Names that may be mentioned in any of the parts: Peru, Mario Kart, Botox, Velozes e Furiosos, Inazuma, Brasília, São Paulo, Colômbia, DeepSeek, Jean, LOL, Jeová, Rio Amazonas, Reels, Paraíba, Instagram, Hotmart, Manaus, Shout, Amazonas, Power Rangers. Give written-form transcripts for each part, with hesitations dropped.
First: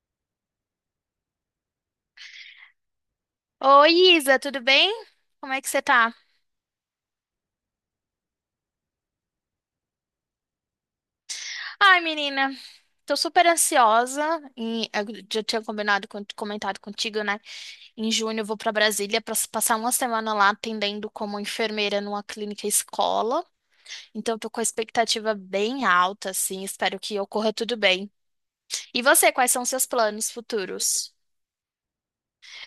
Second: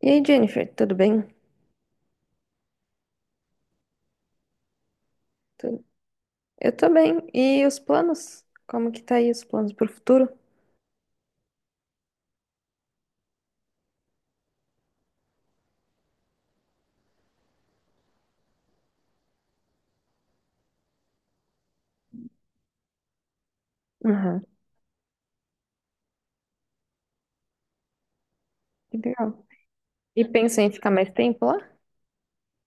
E aí, Jennifer, tudo bem? Oi, Isa, tudo bem? Como é que você Tu- tá? Eu tô bem. E os planos? Como que tá aí os planos pro futuro? Ai, menina, tô super ansiosa. E eu já tinha combinado, comentado contigo, né? Em junho eu vou pra Brasília pra passar uma semana lá atendendo como enfermeira numa clínica escola. Então, eu Uhum. tô com a expectativa bem alta, assim. Espero que ocorra tudo bem. Que E você, legal. quais são seus E planos pensa em ficar mais futuros? tempo lá?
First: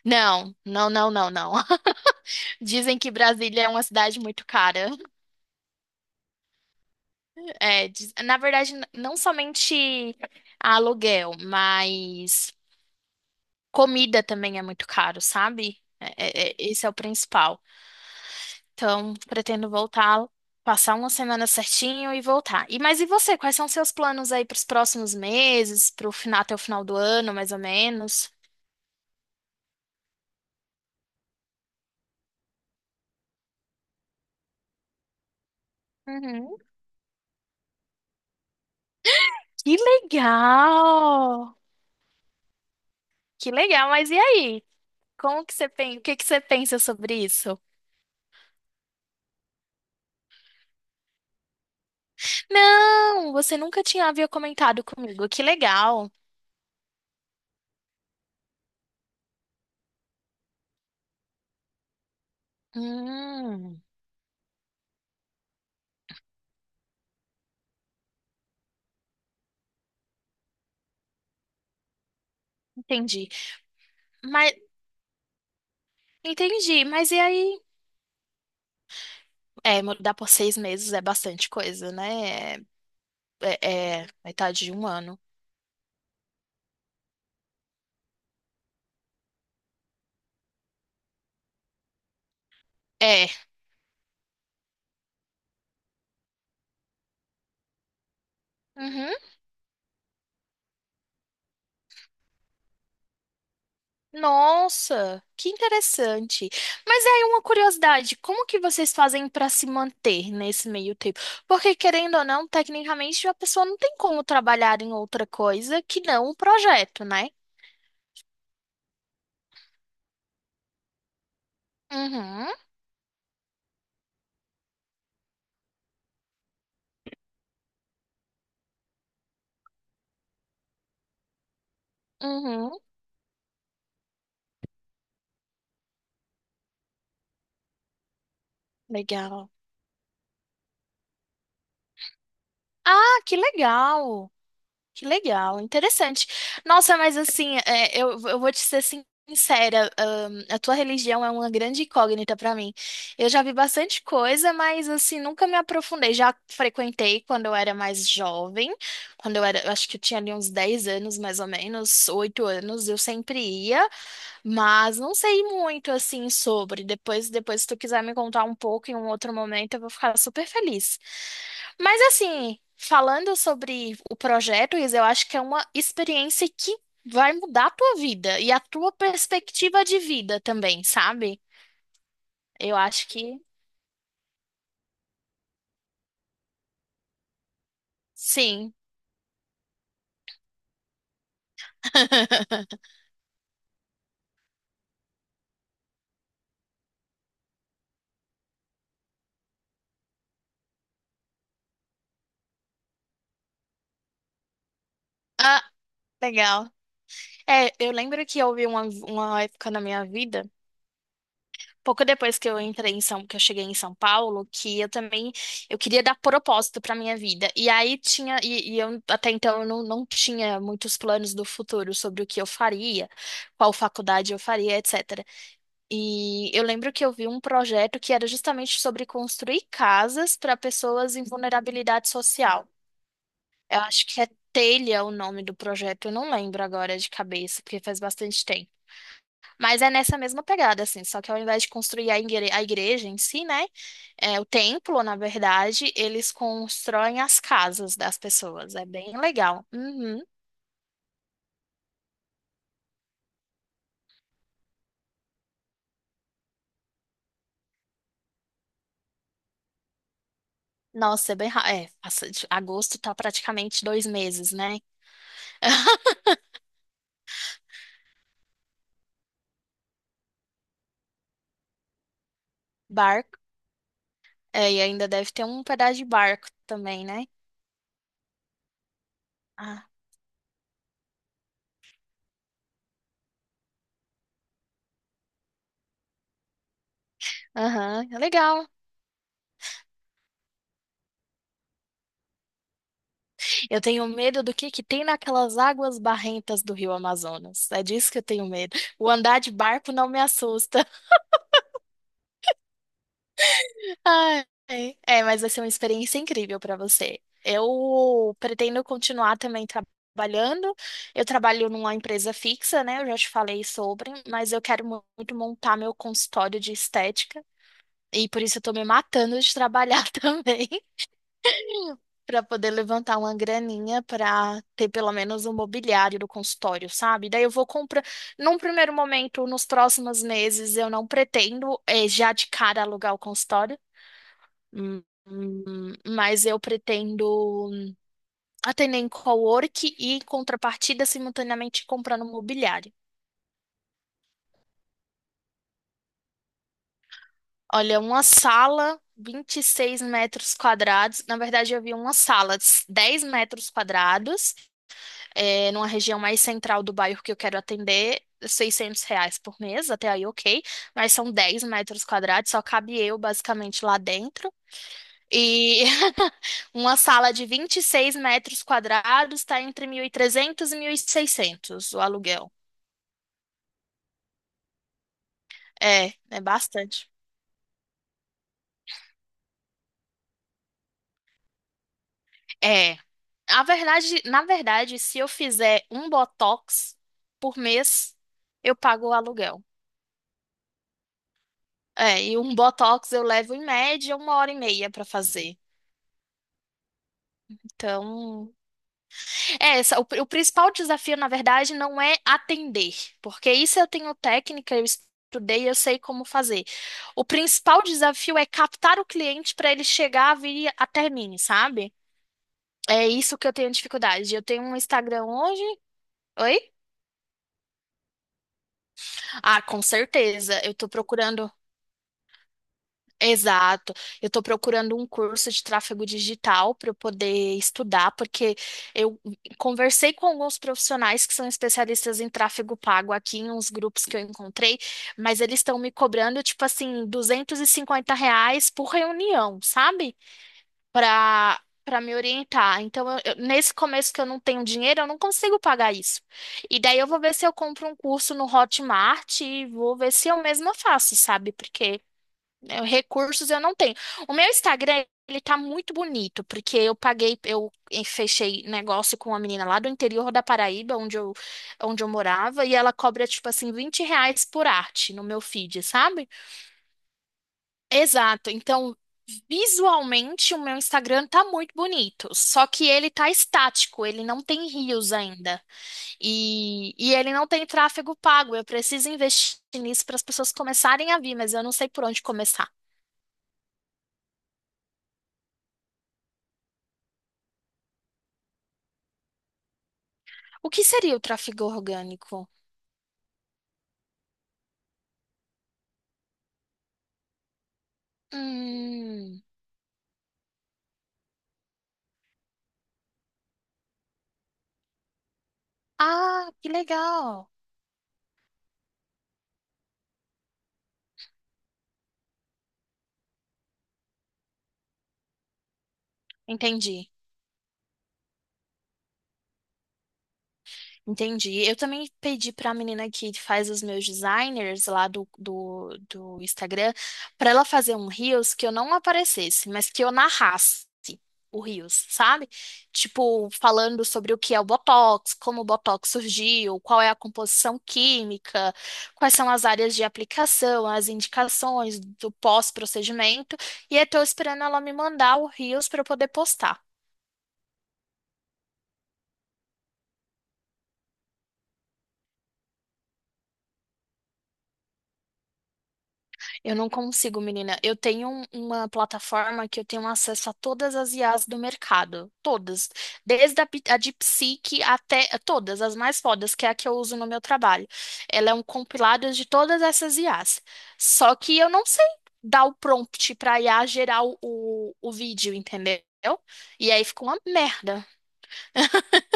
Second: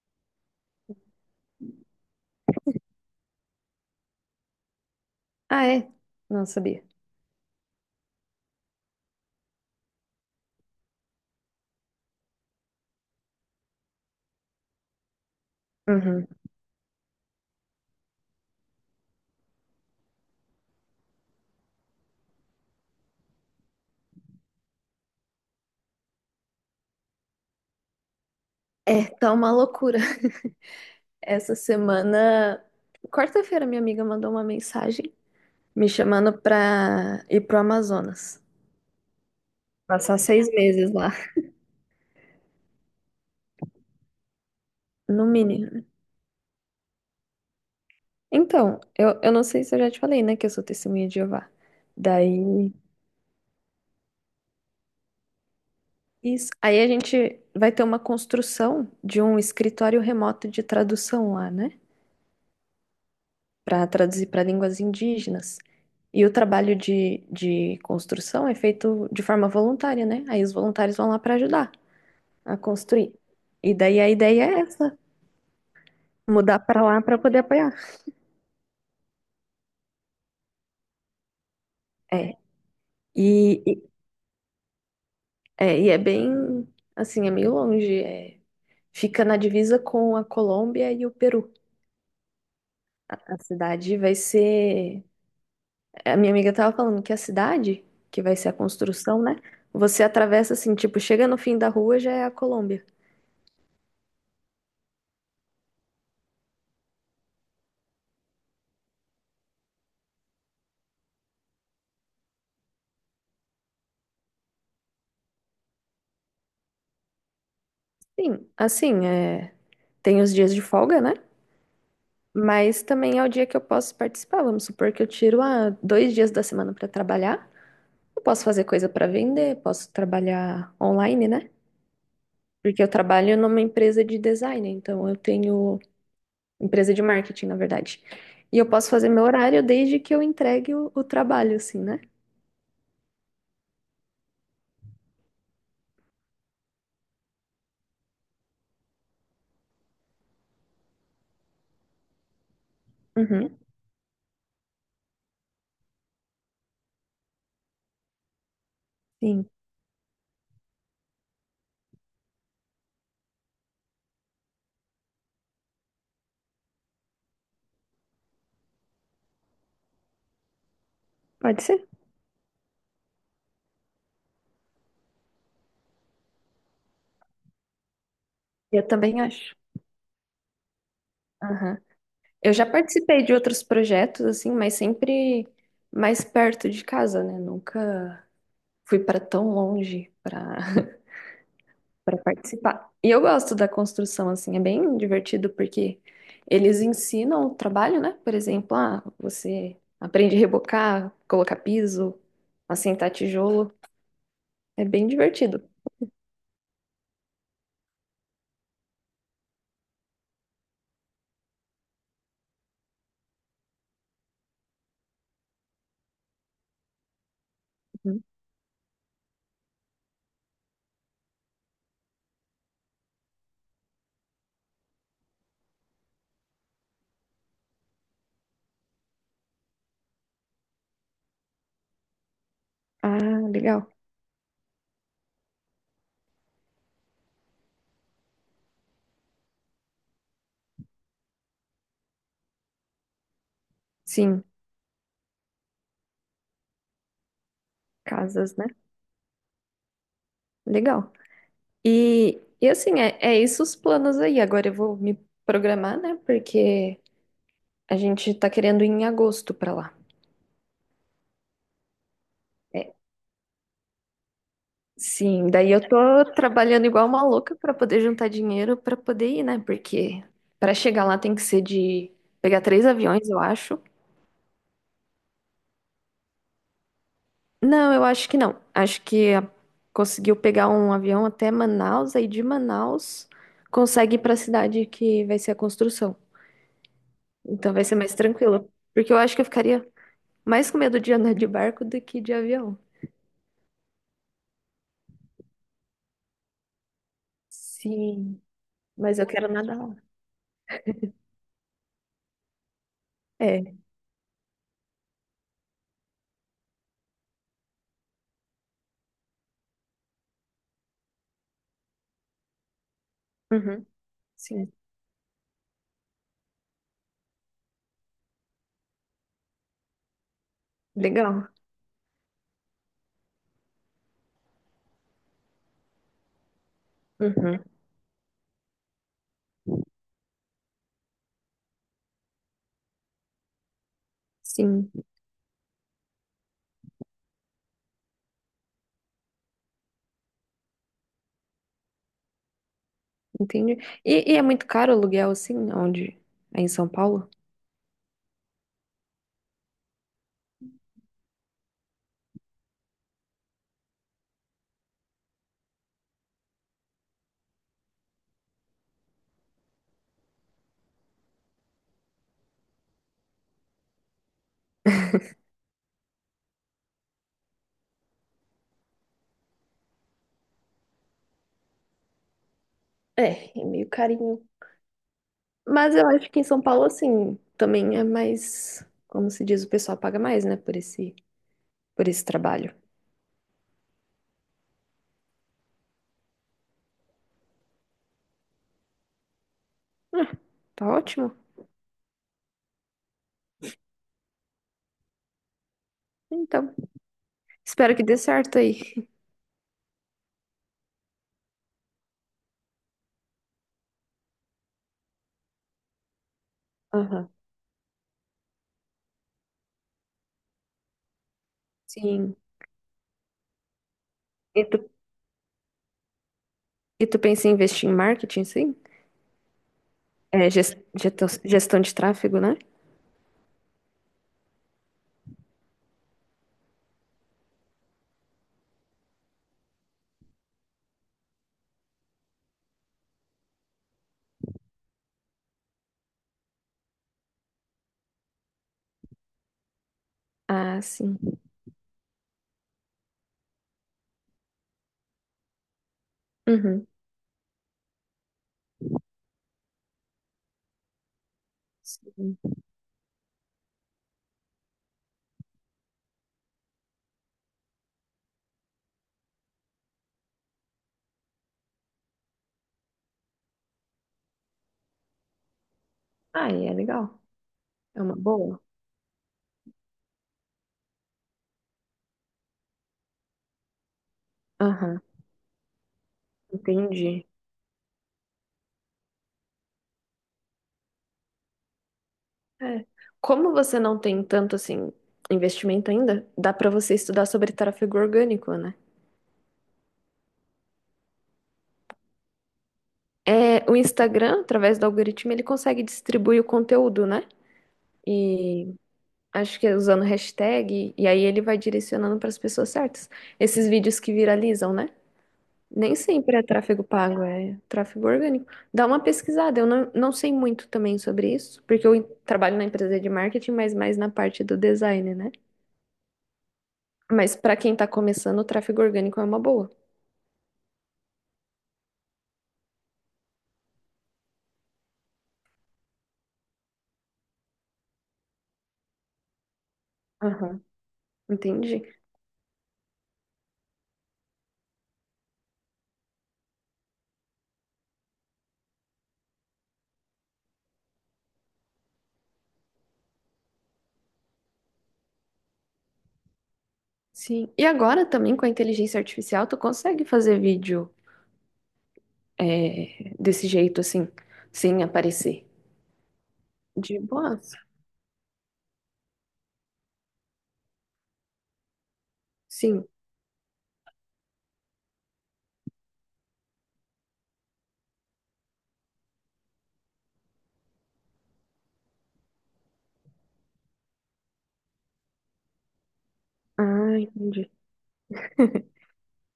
Não, não, não, não, não. Dizem que Brasília é uma cidade muito cara. Ah, é? Não sabia. É, na verdade, não somente aluguel, mas comida também é muito caro, sabe? Uhum. Esse é o principal. Então, pretendo voltar, passar uma semana certinho e voltar. E mas e você? Quais são seus planos aí para os próximos meses, para o final, até o final do ano, mais ou menos? É, tá uma loucura. Essa semana, quarta-feira, minha amiga mandou uma mensagem me chamando Uhum. pra ir pro Amazonas. Que Passar 6 meses lá. legal! Que legal, mas e aí? No Como que você mínimo. pensa, o que que você pensa sobre isso? Então, eu não sei se eu já te falei, né, que eu sou testemunha de Jeová. Daí, Não, você nunca tinha havia comentado comigo. Que legal. isso. Aí a gente vai ter uma construção de um escritório remoto de tradução lá, né? Hum, Para traduzir para línguas indígenas. E o trabalho de construção é feito de forma voluntária, né? Aí os voluntários vão lá para ajudar a construir. Entendi. E daí a ideia Mas é essa, mudar para entendi, lá mas para e poder aí? apoiar. É, mudar por 6 meses é bastante coisa, É. né? É, E, e- é metade de um ano. É bem, assim, é meio longe. É. Fica na divisa com a Colômbia e o Peru. É. A cidade vai ser A minha amiga tava falando que a cidade, que vai ser a Uhum. construção, né? Você atravessa assim, tipo, chega no fim da rua, já é a Colômbia. Nossa, que interessante. Mas aí uma curiosidade, como que vocês fazem para se manter nesse meio tempo? Porque querendo ou não, tecnicamente a pessoa não tem como trabalhar em outra coisa que não o projeto, né? Sim, assim, tem os dias de folga, né? Uhum. Mas também é o dia que eu posso participar. Vamos supor que eu tiro 2 dias da semana para trabalhar. Eu posso fazer coisa para vender, posso trabalhar online, né? Uhum. Porque eu trabalho numa empresa de design, então eu tenho empresa de marketing, na verdade. E eu posso fazer meu Legal. horário desde que eu entregue o trabalho, assim, né? Ah, que legal. Que legal, interessante. Nossa, mas assim, é, eu vou te ser sincera, a tua religião é uma grande incógnita pra mim. Eu já Uhum, vi bastante coisa, mas assim, nunca me aprofundei. Já frequentei quando eu era mais jovem, quando eu sim, era, eu acho que eu tinha ali uns 10 anos, mais ou menos, 8 anos, eu sempre ia. Mas não sei muito assim sobre. Depois, se tu quiser me contar um pouco em um outro momento, eu vou ficar super feliz. pode ser. Mas assim, falando sobre o projeto, Isa, eu acho que é uma experiência que vai mudar a tua vida e a Eu tua também acho. perspectiva de vida também, sabe? Aham. Eu já Eu acho participei de que outros projetos, assim, mas sempre mais perto de casa, né? Nunca sim. fui para tão longe para para participar. E eu gosto da construção, assim, é bem divertido porque eles ensinam o trabalho, né? Por exemplo, você aprende a rebocar, colocar piso, assentar tijolo. É bem Ah, divertido. legal. É, eu lembro que houve uma época na minha vida, pouco depois que eu entrei em São, que eu cheguei em São Paulo, que eu também eu queria dar propósito para minha vida. E aí Uhum. tinha e eu até então eu não tinha muitos planos do futuro sobre o que eu faria, qual faculdade eu faria, etc. E eu lembro que eu vi um projeto que era justamente sobre construir casas para pessoas em vulnerabilidade social. Ah, Eu legal. acho que é Telha o nome do projeto, eu não lembro agora de cabeça, porque faz bastante tempo. Mas é nessa mesma pegada, assim, só que ao invés de construir a a igreja em si, né, é, Sim, o templo, na verdade, eles constroem as casas das casas, né? pessoas. É bem legal. Uhum. Legal. E assim, é isso os planos aí. Agora eu vou me programar, né? Porque a gente tá querendo ir em agosto pra lá. Nossa, é bem. É, Agosto tá praticamente 2 meses, né? sim, daí eu tô trabalhando igual uma louca pra poder juntar dinheiro pra poder ir, né? Porque pra chegar lá tem que ser de pegar três aviões, Barco. eu acho. É, e ainda deve ter um pedaço de barco também, né? Não, eu acho que não. Ah, Conseguiu pegar um avião até Manaus, aí de Manaus consegue ir pra cidade que vai ser a construção. Então vai ser aham, mais é legal. tranquilo. Porque eu acho que eu ficaria mais com medo de andar de barco do que de avião. Eu tenho medo do que tem naquelas águas barrentas do Rio Amazonas. É disso que eu Sim, tenho medo. O mas eu andar quero de nadar barco lá. não me assusta. É. Ai, é, mas vai ser uma experiência incrível para você. Eu pretendo continuar também trabalhando. Eu trabalho numa empresa fixa, né? Eu já te falei Uhum. sobre, mas eu Sim. quero muito montar meu consultório de estética e por isso eu tô me matando de trabalhar também Legal. para poder levantar uma graninha para ter pelo menos um mobiliário do consultório, sabe? Daí eu Uhum. vou comprar. Num primeiro momento, nos próximos meses, eu não pretendo já de cara alugar o consultório. Sim, Mas eu pretendo atender em cowork e, em contrapartida, simultaneamente comprando mobiliário. entendi. E é muito caro o aluguel, assim, onde? É em São Paulo? Olha, uma sala, 26 metros quadrados. Na verdade, eu vi uma sala, de 10 metros quadrados, é, numa região mais central do bairro que eu quero atender. R$ 600 por mês, até aí ok, mas são 10 metros quadrados, só cabe eu basicamente lá dentro. E uma sala de 26 metros quadrados está entre 1.300 e 1.600 o aluguel. É meio carinho. Mas eu É, acho que é em São Paulo, bastante. assim, também é mais, como se diz, o pessoal paga mais, né, por esse trabalho. É. Na verdade, se eu fizer um botox por mês, eu pago o aluguel. Ah, tá ótimo. É, e um botox eu levo em média 1h30 para fazer. Então, espero que dê Então, certo aí. é, o principal desafio, na verdade, não é atender, porque isso eu tenho técnica, eu estudei, eu sei como fazer. O Aham. principal desafio é captar o cliente para ele chegar a vir até mim, sabe? Sim. É isso que eu tenho dificuldade. Eu E tenho um tu, Instagram hoje. Oi? e tu pensa em investir em marketing, sim? Ah, com É, certeza. Eu tô procurando. gestão de tráfego, né? Exato. Eu estou procurando um curso de tráfego digital para eu poder estudar, porque eu conversei com alguns profissionais que são especialistas em tráfego pago aqui em uns grupos que eu encontrei, mas eles estão me cobrando, tipo assim, R$ 250 por reunião, sabe? Ah, sim. Para me orientar. Então, nesse começo que eu não tenho dinheiro, eu não consigo pagar isso. E Uhum. daí eu vou ver se eu compro um curso no Hotmart e vou ver se eu mesma faço, sabe? Porque Sim. é, recursos eu não tenho. O meu Instagram, ele tá muito bonito, porque eu paguei, eu fechei negócio com uma menina lá do interior da Paraíba, onde eu morava, e ela cobra, tipo assim, R$ 20 por arte no meu feed, sabe? Ah, e é legal. É uma Exato. boa. Então, visualmente, o meu Instagram tá muito bonito, só que ele tá estático, ele não tem Aham, rios ainda. E entendi. ele não tem tráfego pago. Eu preciso investir nisso para as pessoas começarem a vir, mas eu não sei por onde começar. É. Como você não tem tanto assim investimento ainda, dá para você estudar sobre tráfego orgânico, né? O que seria o tráfego orgânico? É, o Instagram, através do algoritmo, ele consegue distribuir o conteúdo, né? E Hum. acho que é usando hashtag, e aí ele vai direcionando para as pessoas certas. Esses vídeos que viralizam, né? Nem sempre é Ah, que tráfego pago, legal. é tráfego orgânico. Dá uma pesquisada, eu não sei muito também sobre isso, porque eu trabalho na empresa de marketing, mas mais na parte do design, né? Entendi. Mas para quem tá começando, o tráfego orgânico é uma boa. Entendi. Eu também pedi para a menina que faz os meus designers lá do Instagram para ela fazer um Reels que eu não aparecesse, mas que eu Aham. narrasse o Entendi. Reels, sabe? Tipo, falando sobre o que é o Botox, como o Botox surgiu, qual é a composição química, quais são as áreas de aplicação, as indicações do pós-procedimento. E eu estou esperando ela me mandar o Reels para eu poder postar. Sim. E agora também com a inteligência artificial, tu consegue fazer vídeo desse jeito assim, sem aparecer. Eu não De consigo, boas. menina. Eu tenho uma plataforma que eu tenho acesso a todas as IAs do mercado. Sim. Todas. Desde a DeepSeek até todas, as mais fodas, que é a que eu uso no meu trabalho. Ela é um compilado de todas essas IAs. Só que eu não sei dar o prompt para IA gerar o vídeo, entendeu? E Ah, aí fica uma entendi. merda.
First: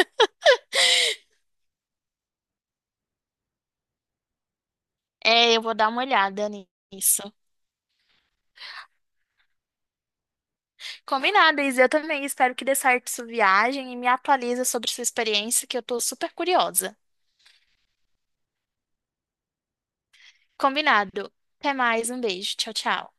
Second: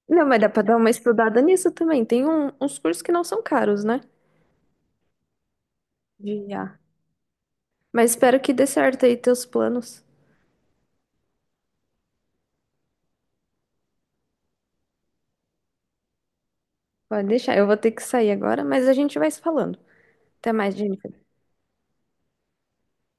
Não, mas dá pra dar uma estudada nisso também. Uns cursos que não são caros, né? É, eu vou dar uma De olhada IA. nisso. Mas espero que dê certo aí teus planos. Combinado, Isa. Eu também espero que dê certo sua viagem e me atualiza sobre sua experiência, que eu tô super curiosa. Pode deixar. Eu vou ter que sair agora, mas a gente vai se falando. Até mais, Jennifer. Combinado. Até mais, um beijo. Tchau, tchau.